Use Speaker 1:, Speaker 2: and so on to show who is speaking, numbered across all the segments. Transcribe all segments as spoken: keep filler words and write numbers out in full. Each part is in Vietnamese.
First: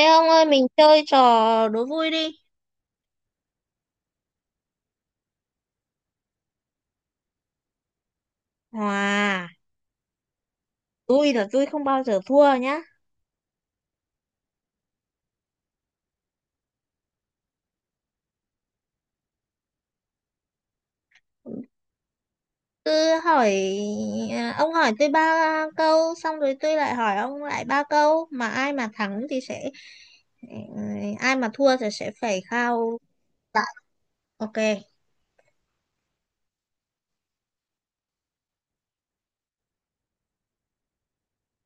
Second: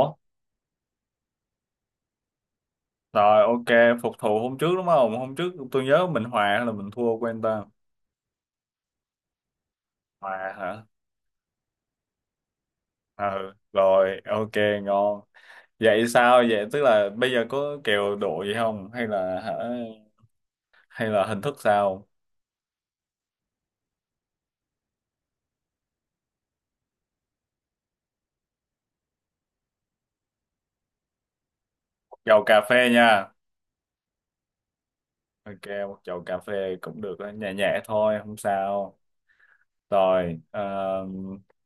Speaker 1: Ê ông ơi, mình chơi trò đố vui đi.
Speaker 2: rồi, ok, phục thù hôm trước đúng không? Hôm trước tôi nhớ mình hòa hay là mình thua quên ta.
Speaker 1: Hòa.
Speaker 2: Hòa hả?
Speaker 1: Vui là vui không bao giờ thua nhá.
Speaker 2: Ừ, rồi, ok, ngon. Vậy sao? Vậy tức là bây giờ có kèo độ gì không? Hay là hả? Hay là hình thức sao?
Speaker 1: Cứ hỏi. À, ông hỏi tôi ba câu. Xong rồi tôi lại hỏi ông lại ba câu. Mà ai mà thắng thì sẽ, ừ, ai mà thua thì sẽ phải
Speaker 2: Chầu cà phê
Speaker 1: khao
Speaker 2: nha.
Speaker 1: lại. Ok.
Speaker 2: Ok, một chầu cà phê cũng được, đó, nhẹ nhẹ thôi, không sao. Rồi, ờ,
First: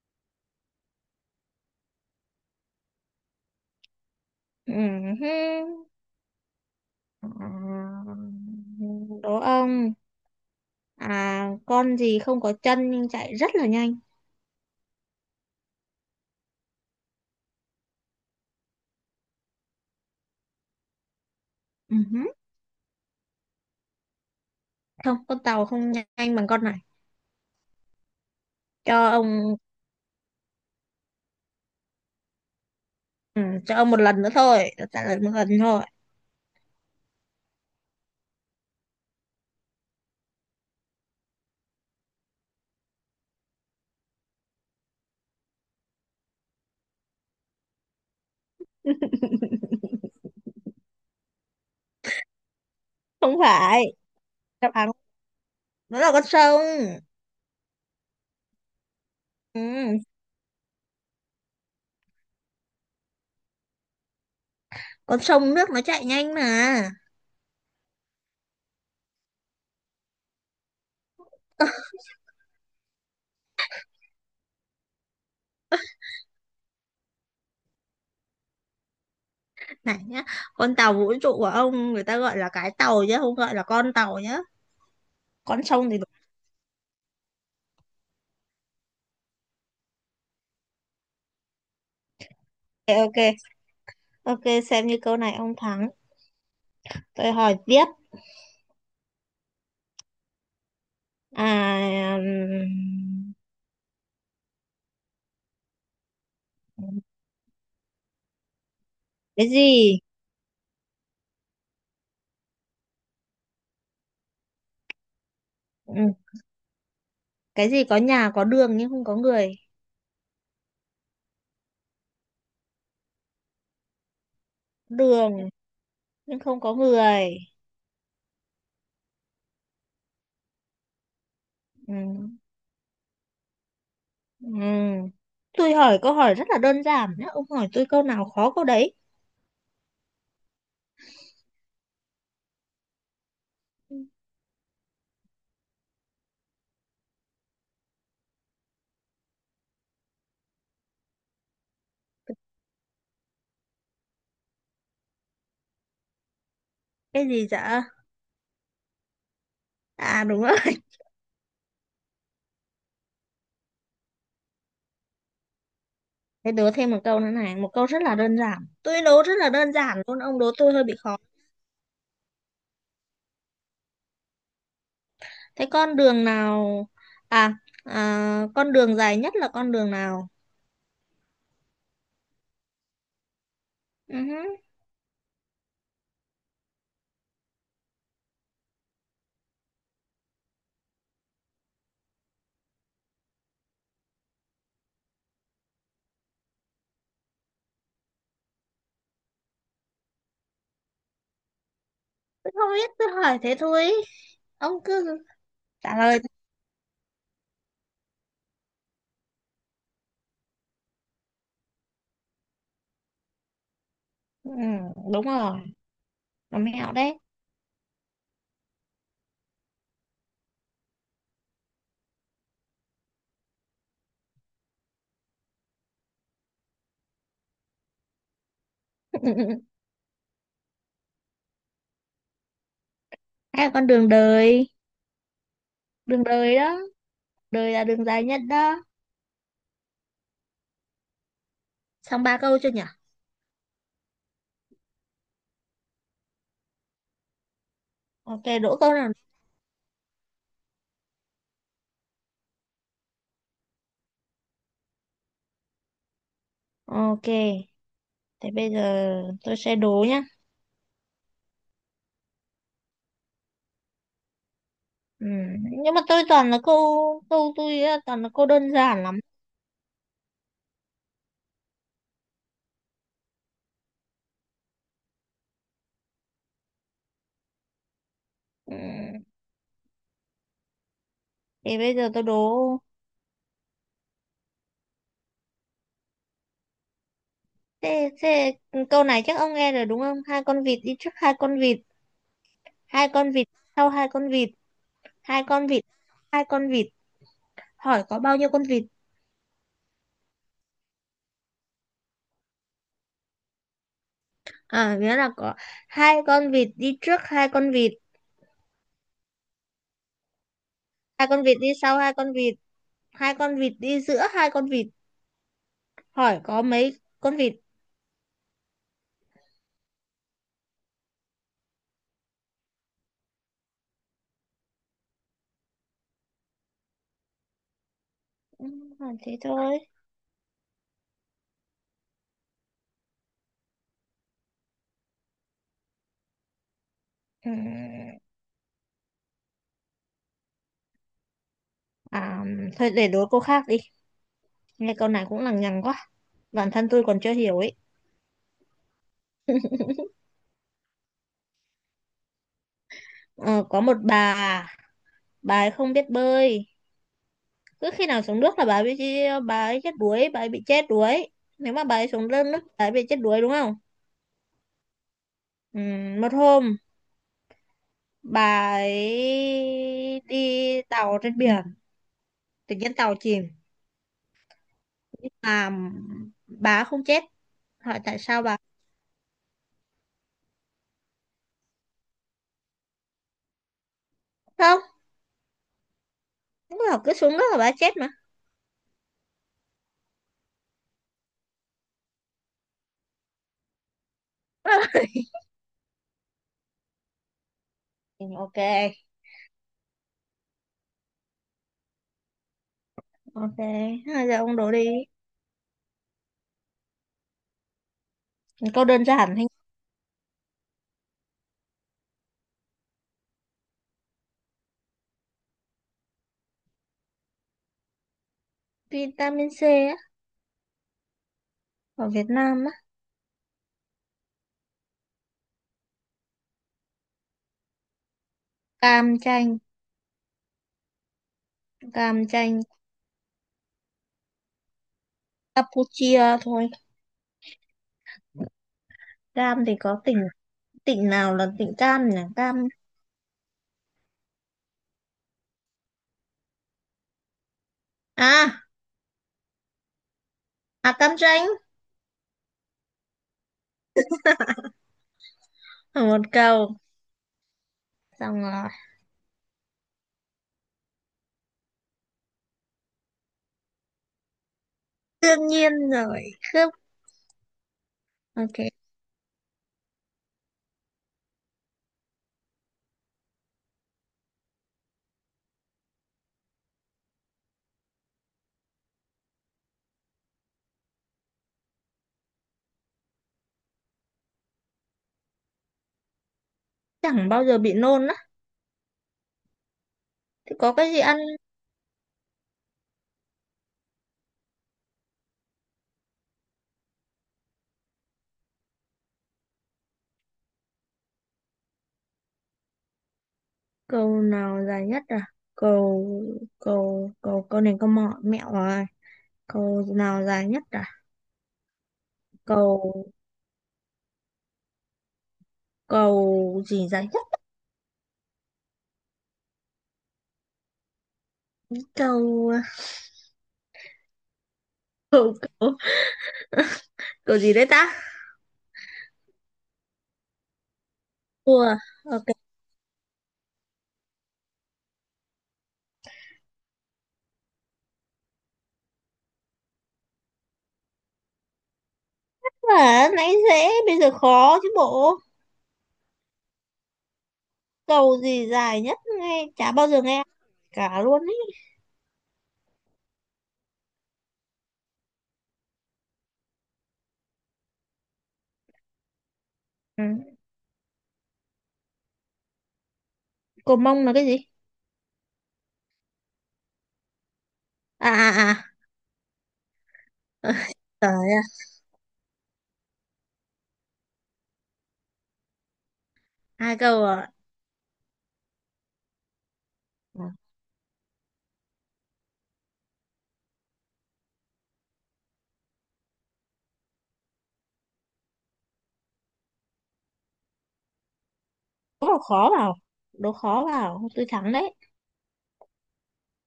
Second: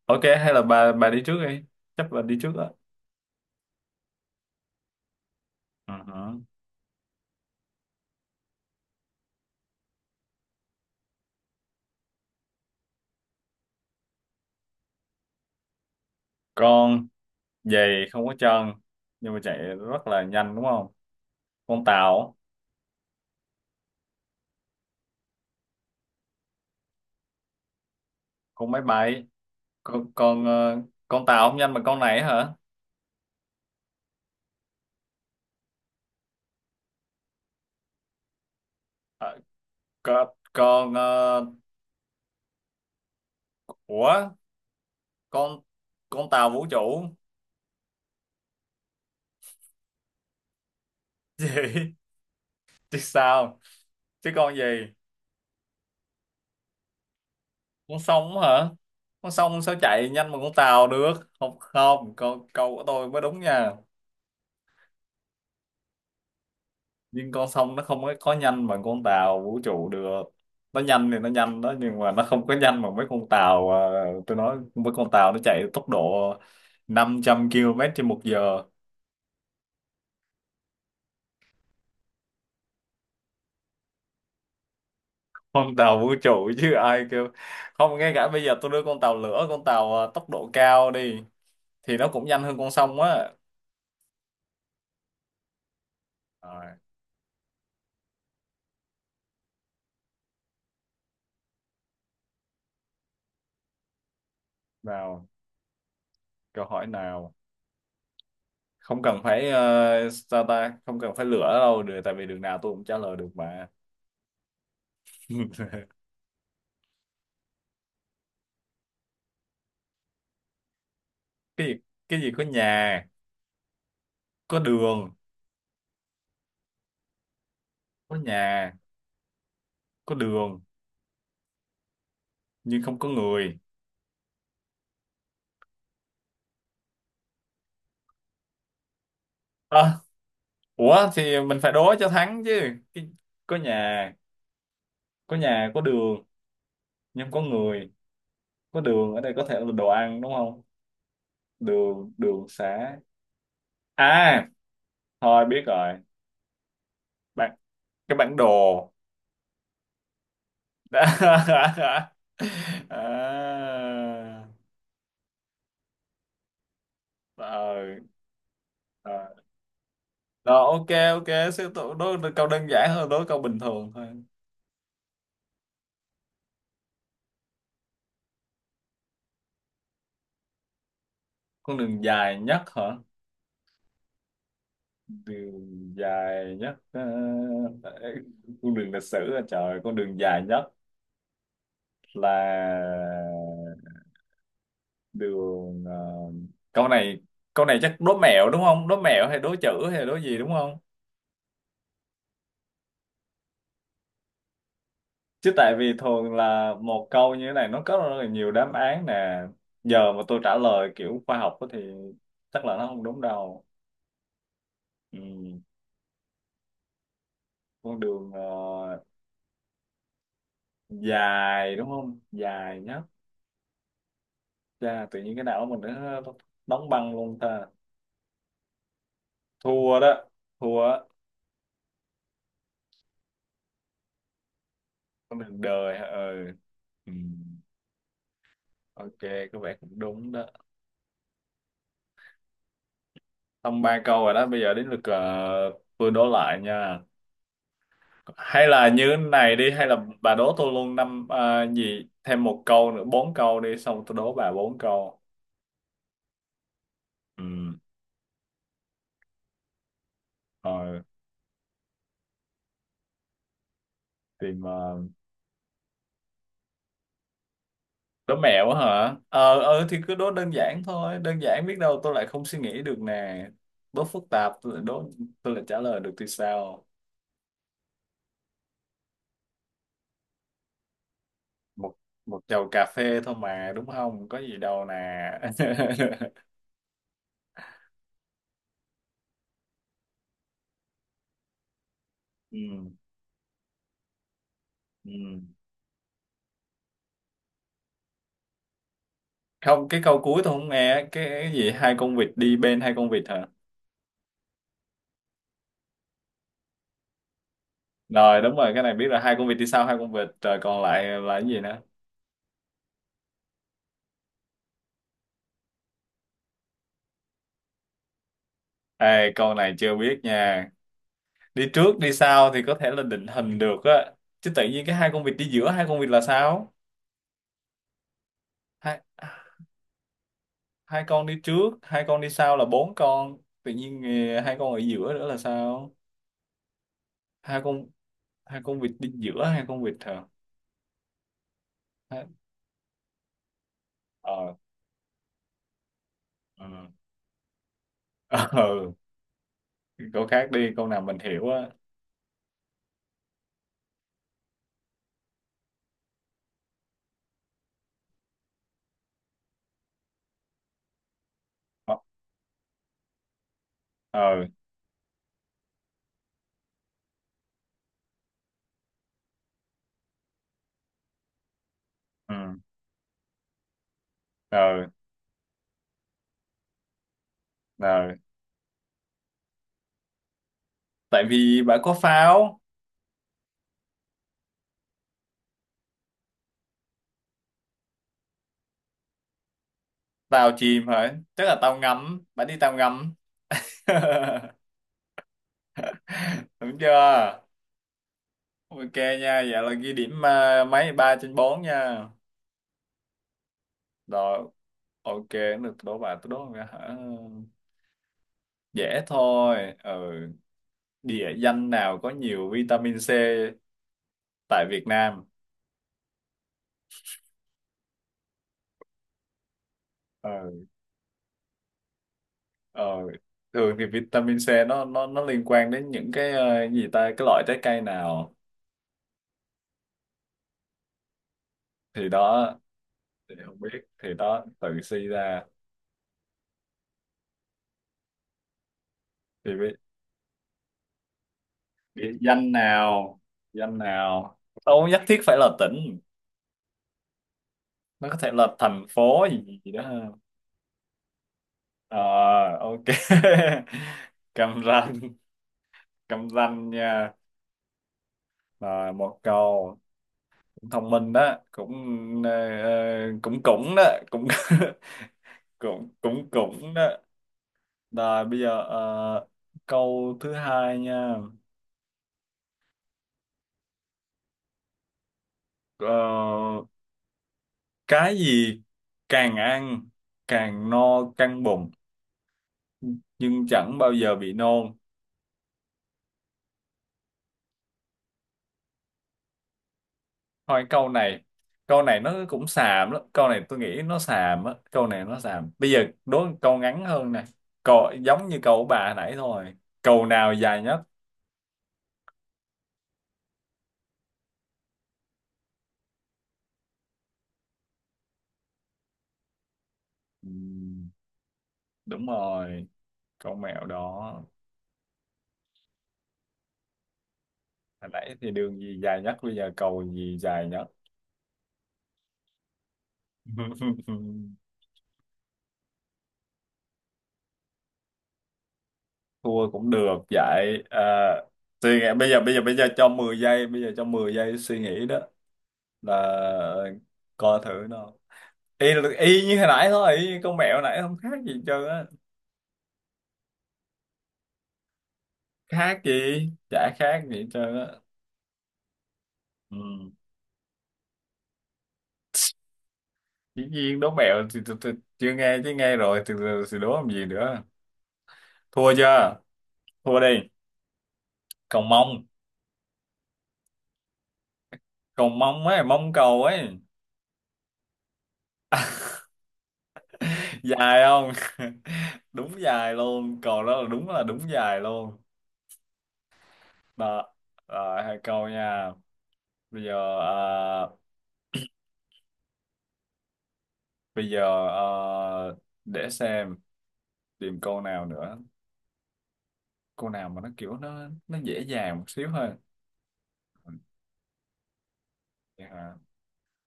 Speaker 2: ok, hay là bà bà đi trước đi. Chắc là đi trước đó.
Speaker 1: Ừ hứ.
Speaker 2: Ừ hử.
Speaker 1: Ừ, đố ông. À, con gì không có chân nhưng chạy rất là nhanh?
Speaker 2: Con giày không có chân, nhưng mà chạy rất là nhanh đúng không? Con
Speaker 1: Ừ hứ.
Speaker 2: tàu.
Speaker 1: Không, con tàu không nhanh bằng con này.
Speaker 2: Con máy
Speaker 1: Cho
Speaker 2: bay.
Speaker 1: ông.
Speaker 2: con con ờ, con tàu không nhanh bằng con này hả?
Speaker 1: Ừ, cho ông một lần nữa thôi, tôi trả lời một lần thôi.
Speaker 2: Ờ, con con ờ, ủa, con con tàu vũ trụ. Gì chứ
Speaker 1: Không
Speaker 2: sao,
Speaker 1: phải,
Speaker 2: chứ con
Speaker 1: đáp
Speaker 2: gì?
Speaker 1: án nó là con sông.
Speaker 2: Con sông hả? Con
Speaker 1: Ừ,
Speaker 2: sông sao chạy nhanh bằng con tàu được. Không, không, câu câu của tôi mới đúng nha.
Speaker 1: con sông nước nó chạy nhanh mà.
Speaker 2: Nhưng con sông nó không có có nhanh bằng con tàu vũ trụ được. Nó nhanh thì nó nhanh đó, nhưng mà nó không có nhanh bằng mấy con tàu. À, tôi nói mấy con tàu nó chạy tốc độ năm trăm ki lô mét trên một giờ.
Speaker 1: Này nhá, con tàu vũ trụ của ông người ta gọi là cái tàu chứ không gọi là con tàu nhá. Con
Speaker 2: Con
Speaker 1: sông
Speaker 2: tàu
Speaker 1: thì
Speaker 2: vũ trụ chứ ai kêu. Không, ngay cả bây giờ tôi đưa con tàu lửa, con tàu à, tốc độ cao đi thì nó cũng nhanh hơn con
Speaker 1: ok,
Speaker 2: sông á.
Speaker 1: ok, ok, xem như câu này ông thắng.
Speaker 2: Rồi,
Speaker 1: Tôi hỏi tiếp. À,
Speaker 2: nào, câu hỏi
Speaker 1: ừm,
Speaker 2: nào? Không cần
Speaker 1: cái
Speaker 2: phải
Speaker 1: gì?
Speaker 2: ờ, sao ta, không cần phải lửa đâu được, tại vì đường nào tôi cũng trả lời được mà.
Speaker 1: Ừ, cái gì có nhà có đường nhưng không có người?
Speaker 2: Cái gì? Cái gì có nhà có đường?
Speaker 1: Đường nhưng không có người.
Speaker 2: Có nhà, có đường
Speaker 1: Ừ.
Speaker 2: nhưng không có người.
Speaker 1: Ừm, Tôi hỏi câu hỏi rất là đơn giản nhá. Ông hỏi tôi câu nào khó câu đấy.
Speaker 2: À, ủa thì mình phải đố cho thắng chứ. Cái- có nhà, có nhà có đường nhưng không có người. Có đường ở đây có thể là đồ ăn đúng không? Đường, đường xá. À, thôi biết rồi.
Speaker 1: Cái gì
Speaker 2: Bạn,
Speaker 1: dạ?
Speaker 2: cái bản đồ.
Speaker 1: À, đúng rồi.
Speaker 2: À,
Speaker 1: Thế đố thêm một câu nữa này. Một câu
Speaker 2: rồi,
Speaker 1: rất là đơn giản. Tôi đố
Speaker 2: rồi.
Speaker 1: rất là đơn giản luôn. Ông đố
Speaker 2: Rồi,
Speaker 1: tôi hơi
Speaker 2: ok,
Speaker 1: bị khó.
Speaker 2: ok, sẽ đố, đố câu đơn giản hơn, đố câu bình thường thôi.
Speaker 1: Thế con đường nào... À, à con đường dài nhất là con đường nào?
Speaker 2: Con đường dài nhất hả?
Speaker 1: Ừ hứ.
Speaker 2: Đường dài nhất, ờ, tại- cung đường lịch sử à, trời, con đường dài nhất là đường. ờ, Câu này, câu này chắc đố mẹo đúng không? Đố mẹo hay đố chữ hay đố gì đúng không?
Speaker 1: Tôi không biết. Tôi hỏi thế thôi. Ông cứ
Speaker 2: Chứ tại vì
Speaker 1: trả lời.
Speaker 2: thường là một câu như thế này nó có rất là nhiều đáp án nè. Giờ mà tôi trả lời kiểu khoa học á thì chắc là nó không đúng đâu.
Speaker 1: Ừ,
Speaker 2: Ừ.
Speaker 1: đúng rồi. Nó mẹo đấy.
Speaker 2: Con đường ờ, dài đúng không, dài nhất. Chà, tự nhiên cái não mình nó nó đóng băng luôn ta. Thua đó, thua á.
Speaker 1: Hay là con đường đời.
Speaker 2: Con đường đời hả?
Speaker 1: Đường
Speaker 2: Ừ.
Speaker 1: đời đó.
Speaker 2: Ừ.
Speaker 1: Đời là đường dài nhất đó.
Speaker 2: Ok, có vẻ cũng đúng đó.
Speaker 1: Xong ba câu chưa nhỉ?
Speaker 2: Xong ba câu rồi đó, bây giờ đến lượt, ờ, tôi đố lại nha.
Speaker 1: Ok,
Speaker 2: Hay
Speaker 1: đố
Speaker 2: là
Speaker 1: câu
Speaker 2: như
Speaker 1: nào?
Speaker 2: thế này đi, hay là bà đố tôi luôn năm, ờ, gì, thêm một câu nữa, bốn câu đi, xong tôi đố bà bốn câu.
Speaker 1: Ok,
Speaker 2: Ừ,
Speaker 1: thế bây giờ tôi sẽ đố nhá.
Speaker 2: rồi, tìm. Uh,
Speaker 1: Ừ. Nhưng mà tôi toàn là câu câu tôi á, toàn là
Speaker 2: đố
Speaker 1: câu
Speaker 2: mẹo
Speaker 1: đơn
Speaker 2: á
Speaker 1: giản
Speaker 2: hả?
Speaker 1: lắm.
Speaker 2: ờ ừ, thì cứ đố đơn giản thôi, đơn giản biết đâu tôi lại không suy nghĩ được nè. Đố phức tạp tôi lại đố, tôi lại trả lời được thì sao.
Speaker 1: Ừ. Thì
Speaker 2: Một
Speaker 1: bây giờ tôi
Speaker 2: Một chầu
Speaker 1: đố
Speaker 2: cà phê thôi mà đúng không, có gì đâu nè.
Speaker 1: thế, thế câu này chắc ông nghe rồi đúng không? Hai con vịt đi trước hai con vịt,
Speaker 2: Ừ,
Speaker 1: hai con vịt sau hai con vịt,
Speaker 2: ừ.
Speaker 1: hai con vịt, hai con vịt. Hỏi có bao nhiêu con vịt?
Speaker 2: Không, cái câu cuối tôi không nghe, cái cái gì hai con vịt đi bên hai con vịt hả?
Speaker 1: À, nghĩa là có hai con vịt đi trước hai con vịt,
Speaker 2: Rồi, đúng rồi, cái này biết là hai con vịt đi sau hai con vịt rồi, còn lại
Speaker 1: hai
Speaker 2: là
Speaker 1: con
Speaker 2: cái
Speaker 1: vịt
Speaker 2: gì
Speaker 1: đi
Speaker 2: nữa?
Speaker 1: sau hai con vịt, hai con vịt đi giữa hai con vịt. Hỏi có mấy con vịt?
Speaker 2: Ê, câu này chưa biết nha. Đi trước đi sau thì có thể là định hình được á, chứ tự nhiên cái hai con vịt đi giữa hai con vịt là sao?
Speaker 1: Ừ,
Speaker 2: Hai,
Speaker 1: thế thôi.
Speaker 2: hai con đi trước, hai con đi sau là bốn con, tự nhiên eh, hai con ở giữa nữa là sao?
Speaker 1: Ừ.
Speaker 2: Hai con, hai con vịt đi giữa hai con vịt hả? Hai-
Speaker 1: À, thôi để đố câu khác đi,
Speaker 2: ờ
Speaker 1: nghe câu này cũng lằng nhằng quá, bản
Speaker 2: ừ.
Speaker 1: thân tôi còn chưa hiểu ấy.
Speaker 2: ờ ừ, câu khác đi, câu nào mình hiểu á.
Speaker 1: ờ, có một bà bà ấy không biết bơi, cứ khi nào xuống nước là bà ấy bị, bà ấy chết đuối, bà ấy bị chết đuối. Nếu mà
Speaker 2: Ờ.
Speaker 1: bà ấy xuống lên nước bà ấy bị chết đuối đúng không?
Speaker 2: Ờ.
Speaker 1: Ừ, một hôm bà ấy đi tàu trên biển,
Speaker 2: Ừ.
Speaker 1: tự nhiên tàu chìm
Speaker 2: Ờ.
Speaker 1: nhưng mà bà ấy không chết. Hỏi
Speaker 2: Ờ.
Speaker 1: tại sao? Bà
Speaker 2: Tại vì bà có pháo.
Speaker 1: không, lúc nào cứ xuống nước là bà ấy chết mà.
Speaker 2: Tàu chìm hả? Tức là tàu ngầm, bà đi tàu ngầm. Đúng chưa?
Speaker 1: Ừ, ok.
Speaker 2: Ok nha, vậy là ghi điểm, à, mấy ba trên bốn nha.
Speaker 1: Ok, hai, giờ
Speaker 2: Rồi,
Speaker 1: ông đố đi.
Speaker 2: ok, được, đố bà, tôi đố bà hả?
Speaker 1: Câu
Speaker 2: Dễ
Speaker 1: đơn giản thôi.
Speaker 2: thôi, ừ. Địa danh nào có nhiều vitamin C tại Việt Nam?
Speaker 1: Vitamin C á,
Speaker 2: Ừ.
Speaker 1: ở Việt Nam á,
Speaker 2: Ờ, thường thì vitamin C nó nó nó liên quan đến những cái, ờ, gì ta, cái loại trái cây nào?
Speaker 1: cam chanh,
Speaker 2: Thì
Speaker 1: cam
Speaker 2: đó.
Speaker 1: chanh,
Speaker 2: Thì không biết, thì đó tự suy ra.
Speaker 1: Campuchia thôi.
Speaker 2: Thì
Speaker 1: Cam
Speaker 2: biết,
Speaker 1: thì có tỉnh tỉnh nào là tỉnh cam
Speaker 2: biết
Speaker 1: nhỉ?
Speaker 2: danh
Speaker 1: Cam.
Speaker 2: nào, danh nào, đâu có nhất thiết phải là tỉnh, nó có thể là
Speaker 1: à,
Speaker 2: thành phố gì, gì đó ha.
Speaker 1: à Cam chanh
Speaker 2: Ờ, ok. Cam Ranh,
Speaker 1: ở một
Speaker 2: Cam Ranh
Speaker 1: cầu.
Speaker 2: nha.
Speaker 1: Xong rồi.
Speaker 2: Rồi, một câu cũng thông minh đó, cũng ờ, ờ, cũng cũng đó, cũng
Speaker 1: Đương nhiên
Speaker 2: cũng
Speaker 1: rồi.
Speaker 2: cũng
Speaker 1: Khớp.
Speaker 2: cũng đó. Rồi bây
Speaker 1: Ok,
Speaker 2: giờ, ờ, câu thứ hai nha. Ờ, cái gì càng ăn càng no căng bụng nhưng chẳng bao giờ bị nôn?
Speaker 1: chẳng bao giờ bị nôn á. Thì
Speaker 2: Thôi
Speaker 1: có
Speaker 2: câu
Speaker 1: cái gì ăn
Speaker 2: này, câu này nó cũng xàm lắm. Câu này tôi nghĩ nó xàm á, câu này nó xàm. Bây giờ đố câu ngắn hơn nè. Câu giống như câu của bà hồi nãy thôi. Câu nào dài nhất?
Speaker 1: cầu nào dài nhất à? Cầu cầu cầu cầu này câu mọ mẹo rồi. Cầu nào
Speaker 2: Ừ,
Speaker 1: dài nhất à?
Speaker 2: đúng rồi,
Speaker 1: Cầu
Speaker 2: câu mẹo đó.
Speaker 1: cầu gì dài nhất?
Speaker 2: Hồi nãy thì đường gì dài nhất, bây giờ cầu gì dài nhất?
Speaker 1: Câu câu câu, câu gì đấy ta?
Speaker 2: Thua cũng được vậy à,
Speaker 1: Cua
Speaker 2: suy nghĩ, bây
Speaker 1: à?
Speaker 2: giờ,
Speaker 1: Ok.
Speaker 2: bây giờ bây giờ cho mười giây, bây giờ cho mười giây suy nghĩ đó. Là coi thử nó y, y như hồi nãy thôi, y như con mẹo nãy không khác gì hết trơn á.
Speaker 1: Mà nãy dễ bây giờ khó chứ bộ.
Speaker 2: Khác gì, chả khác gì hết trơn á.
Speaker 1: Cầu gì dài nhất nghe
Speaker 2: Ừ.
Speaker 1: chả bao giờ nghe cả luôn ấy.
Speaker 2: Dĩ nhiên đố mẹo thì, thì, thì chưa nghe, chứ nghe rồi thì, thì, thì đố làm gì nữa. Thua chưa, thua đi.
Speaker 1: Ừ.
Speaker 2: Cầu mông.
Speaker 1: Cầu mông là cái gì?
Speaker 2: Cầu mông ấy, mông cầu ấy.
Speaker 1: À à à. Ờ,
Speaker 2: Dài
Speaker 1: trời
Speaker 2: không?
Speaker 1: ơi,
Speaker 2: Đúng dài luôn, cầu đó là đúng, là đúng dài luôn.
Speaker 1: hai câu
Speaker 2: Đó,
Speaker 1: rồi.
Speaker 2: rồi hai câu nha. Bây giờ
Speaker 1: Ờ,
Speaker 2: à, bây giờ à, để xem, tìm câu nào nữa. Câu nào mà nó kiểu nó nó dễ dàng một
Speaker 1: đố
Speaker 2: xíu
Speaker 1: vào
Speaker 2: thôi.
Speaker 1: khó vào, đố
Speaker 2: Ừ,
Speaker 1: khó vào tôi thắng đấy.
Speaker 2: vậy hả?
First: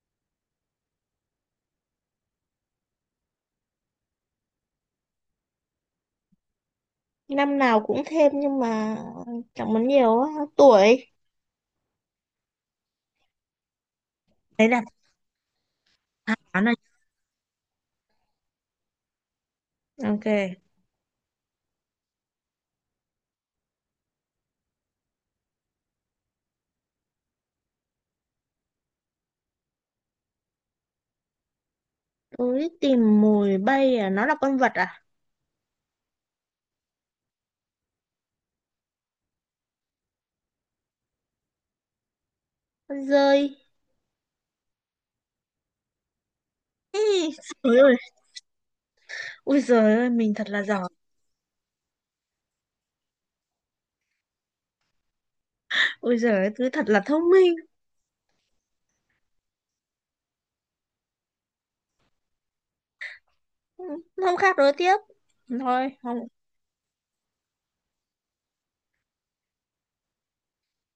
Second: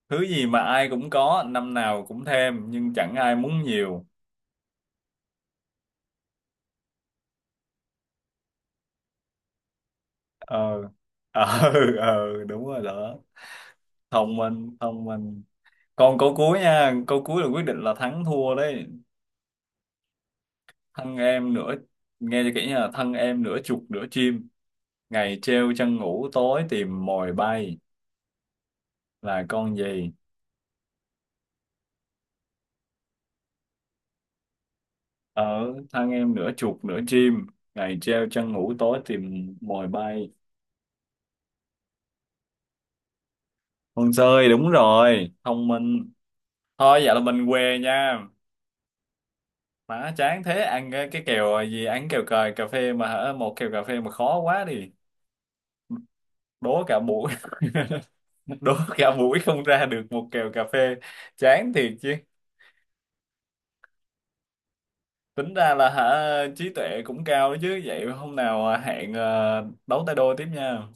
Speaker 2: Thứ gì mà ai cũng có, năm nào cũng thêm nhưng chẳng ai muốn nhiều?
Speaker 1: Năm nào cũng thêm nhưng mà chẳng muốn nhiều á.
Speaker 2: Ờ.
Speaker 1: Tuổi.
Speaker 2: Ờ ờ đúng rồi đó. Thông
Speaker 1: Đấy
Speaker 2: minh,
Speaker 1: là
Speaker 2: thông minh. Còn câu
Speaker 1: đáp
Speaker 2: cuối
Speaker 1: án này.
Speaker 2: nha, câu cuối là quyết định là thắng thua đấy.
Speaker 1: Ok.
Speaker 2: Thân em nửa, nghe cho kỹ nha, thân em nửa chuột nửa chim, ngày treo chân ngủ tối tìm mồi bay, là con gì?
Speaker 1: Tôi tìm mồi bay à, nó là con vật à?
Speaker 2: Ở thân em nửa chuột nửa chim, ngày treo chân ngủ tối tìm mồi bay.
Speaker 1: Con dơi.
Speaker 2: Con sơi, đúng rồi, thông minh. Thôi
Speaker 1: Ê,
Speaker 2: vậy là mình
Speaker 1: trời
Speaker 2: què
Speaker 1: ơi.
Speaker 2: nha.
Speaker 1: Ui giời ơi,
Speaker 2: Má
Speaker 1: mình
Speaker 2: chán
Speaker 1: thật
Speaker 2: thế,
Speaker 1: là giỏi.
Speaker 2: ăn cái, cái kèo gì, ăn kèo cờ cà phê mà hả, một kèo cà phê mà khó quá đi.
Speaker 1: Ui giời ơi, cứ
Speaker 2: Đố
Speaker 1: thật
Speaker 2: cả
Speaker 1: là
Speaker 2: buổi,
Speaker 1: thông minh.
Speaker 2: đố cả buổi không ra được một kèo cà phê, chán thiệt chứ.
Speaker 1: Ừ, hôm khác đối tiếp.
Speaker 2: Tính ra là
Speaker 1: Thôi không.
Speaker 2: hả, trí tuệ cũng cao đó chứ, vậy hôm nào à, hẹn, ờ, đấu tay đôi tiếp nha.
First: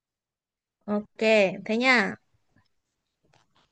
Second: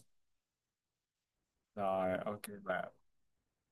Speaker 1: Ok, thế nha.
Speaker 2: Rồi, ok, bye.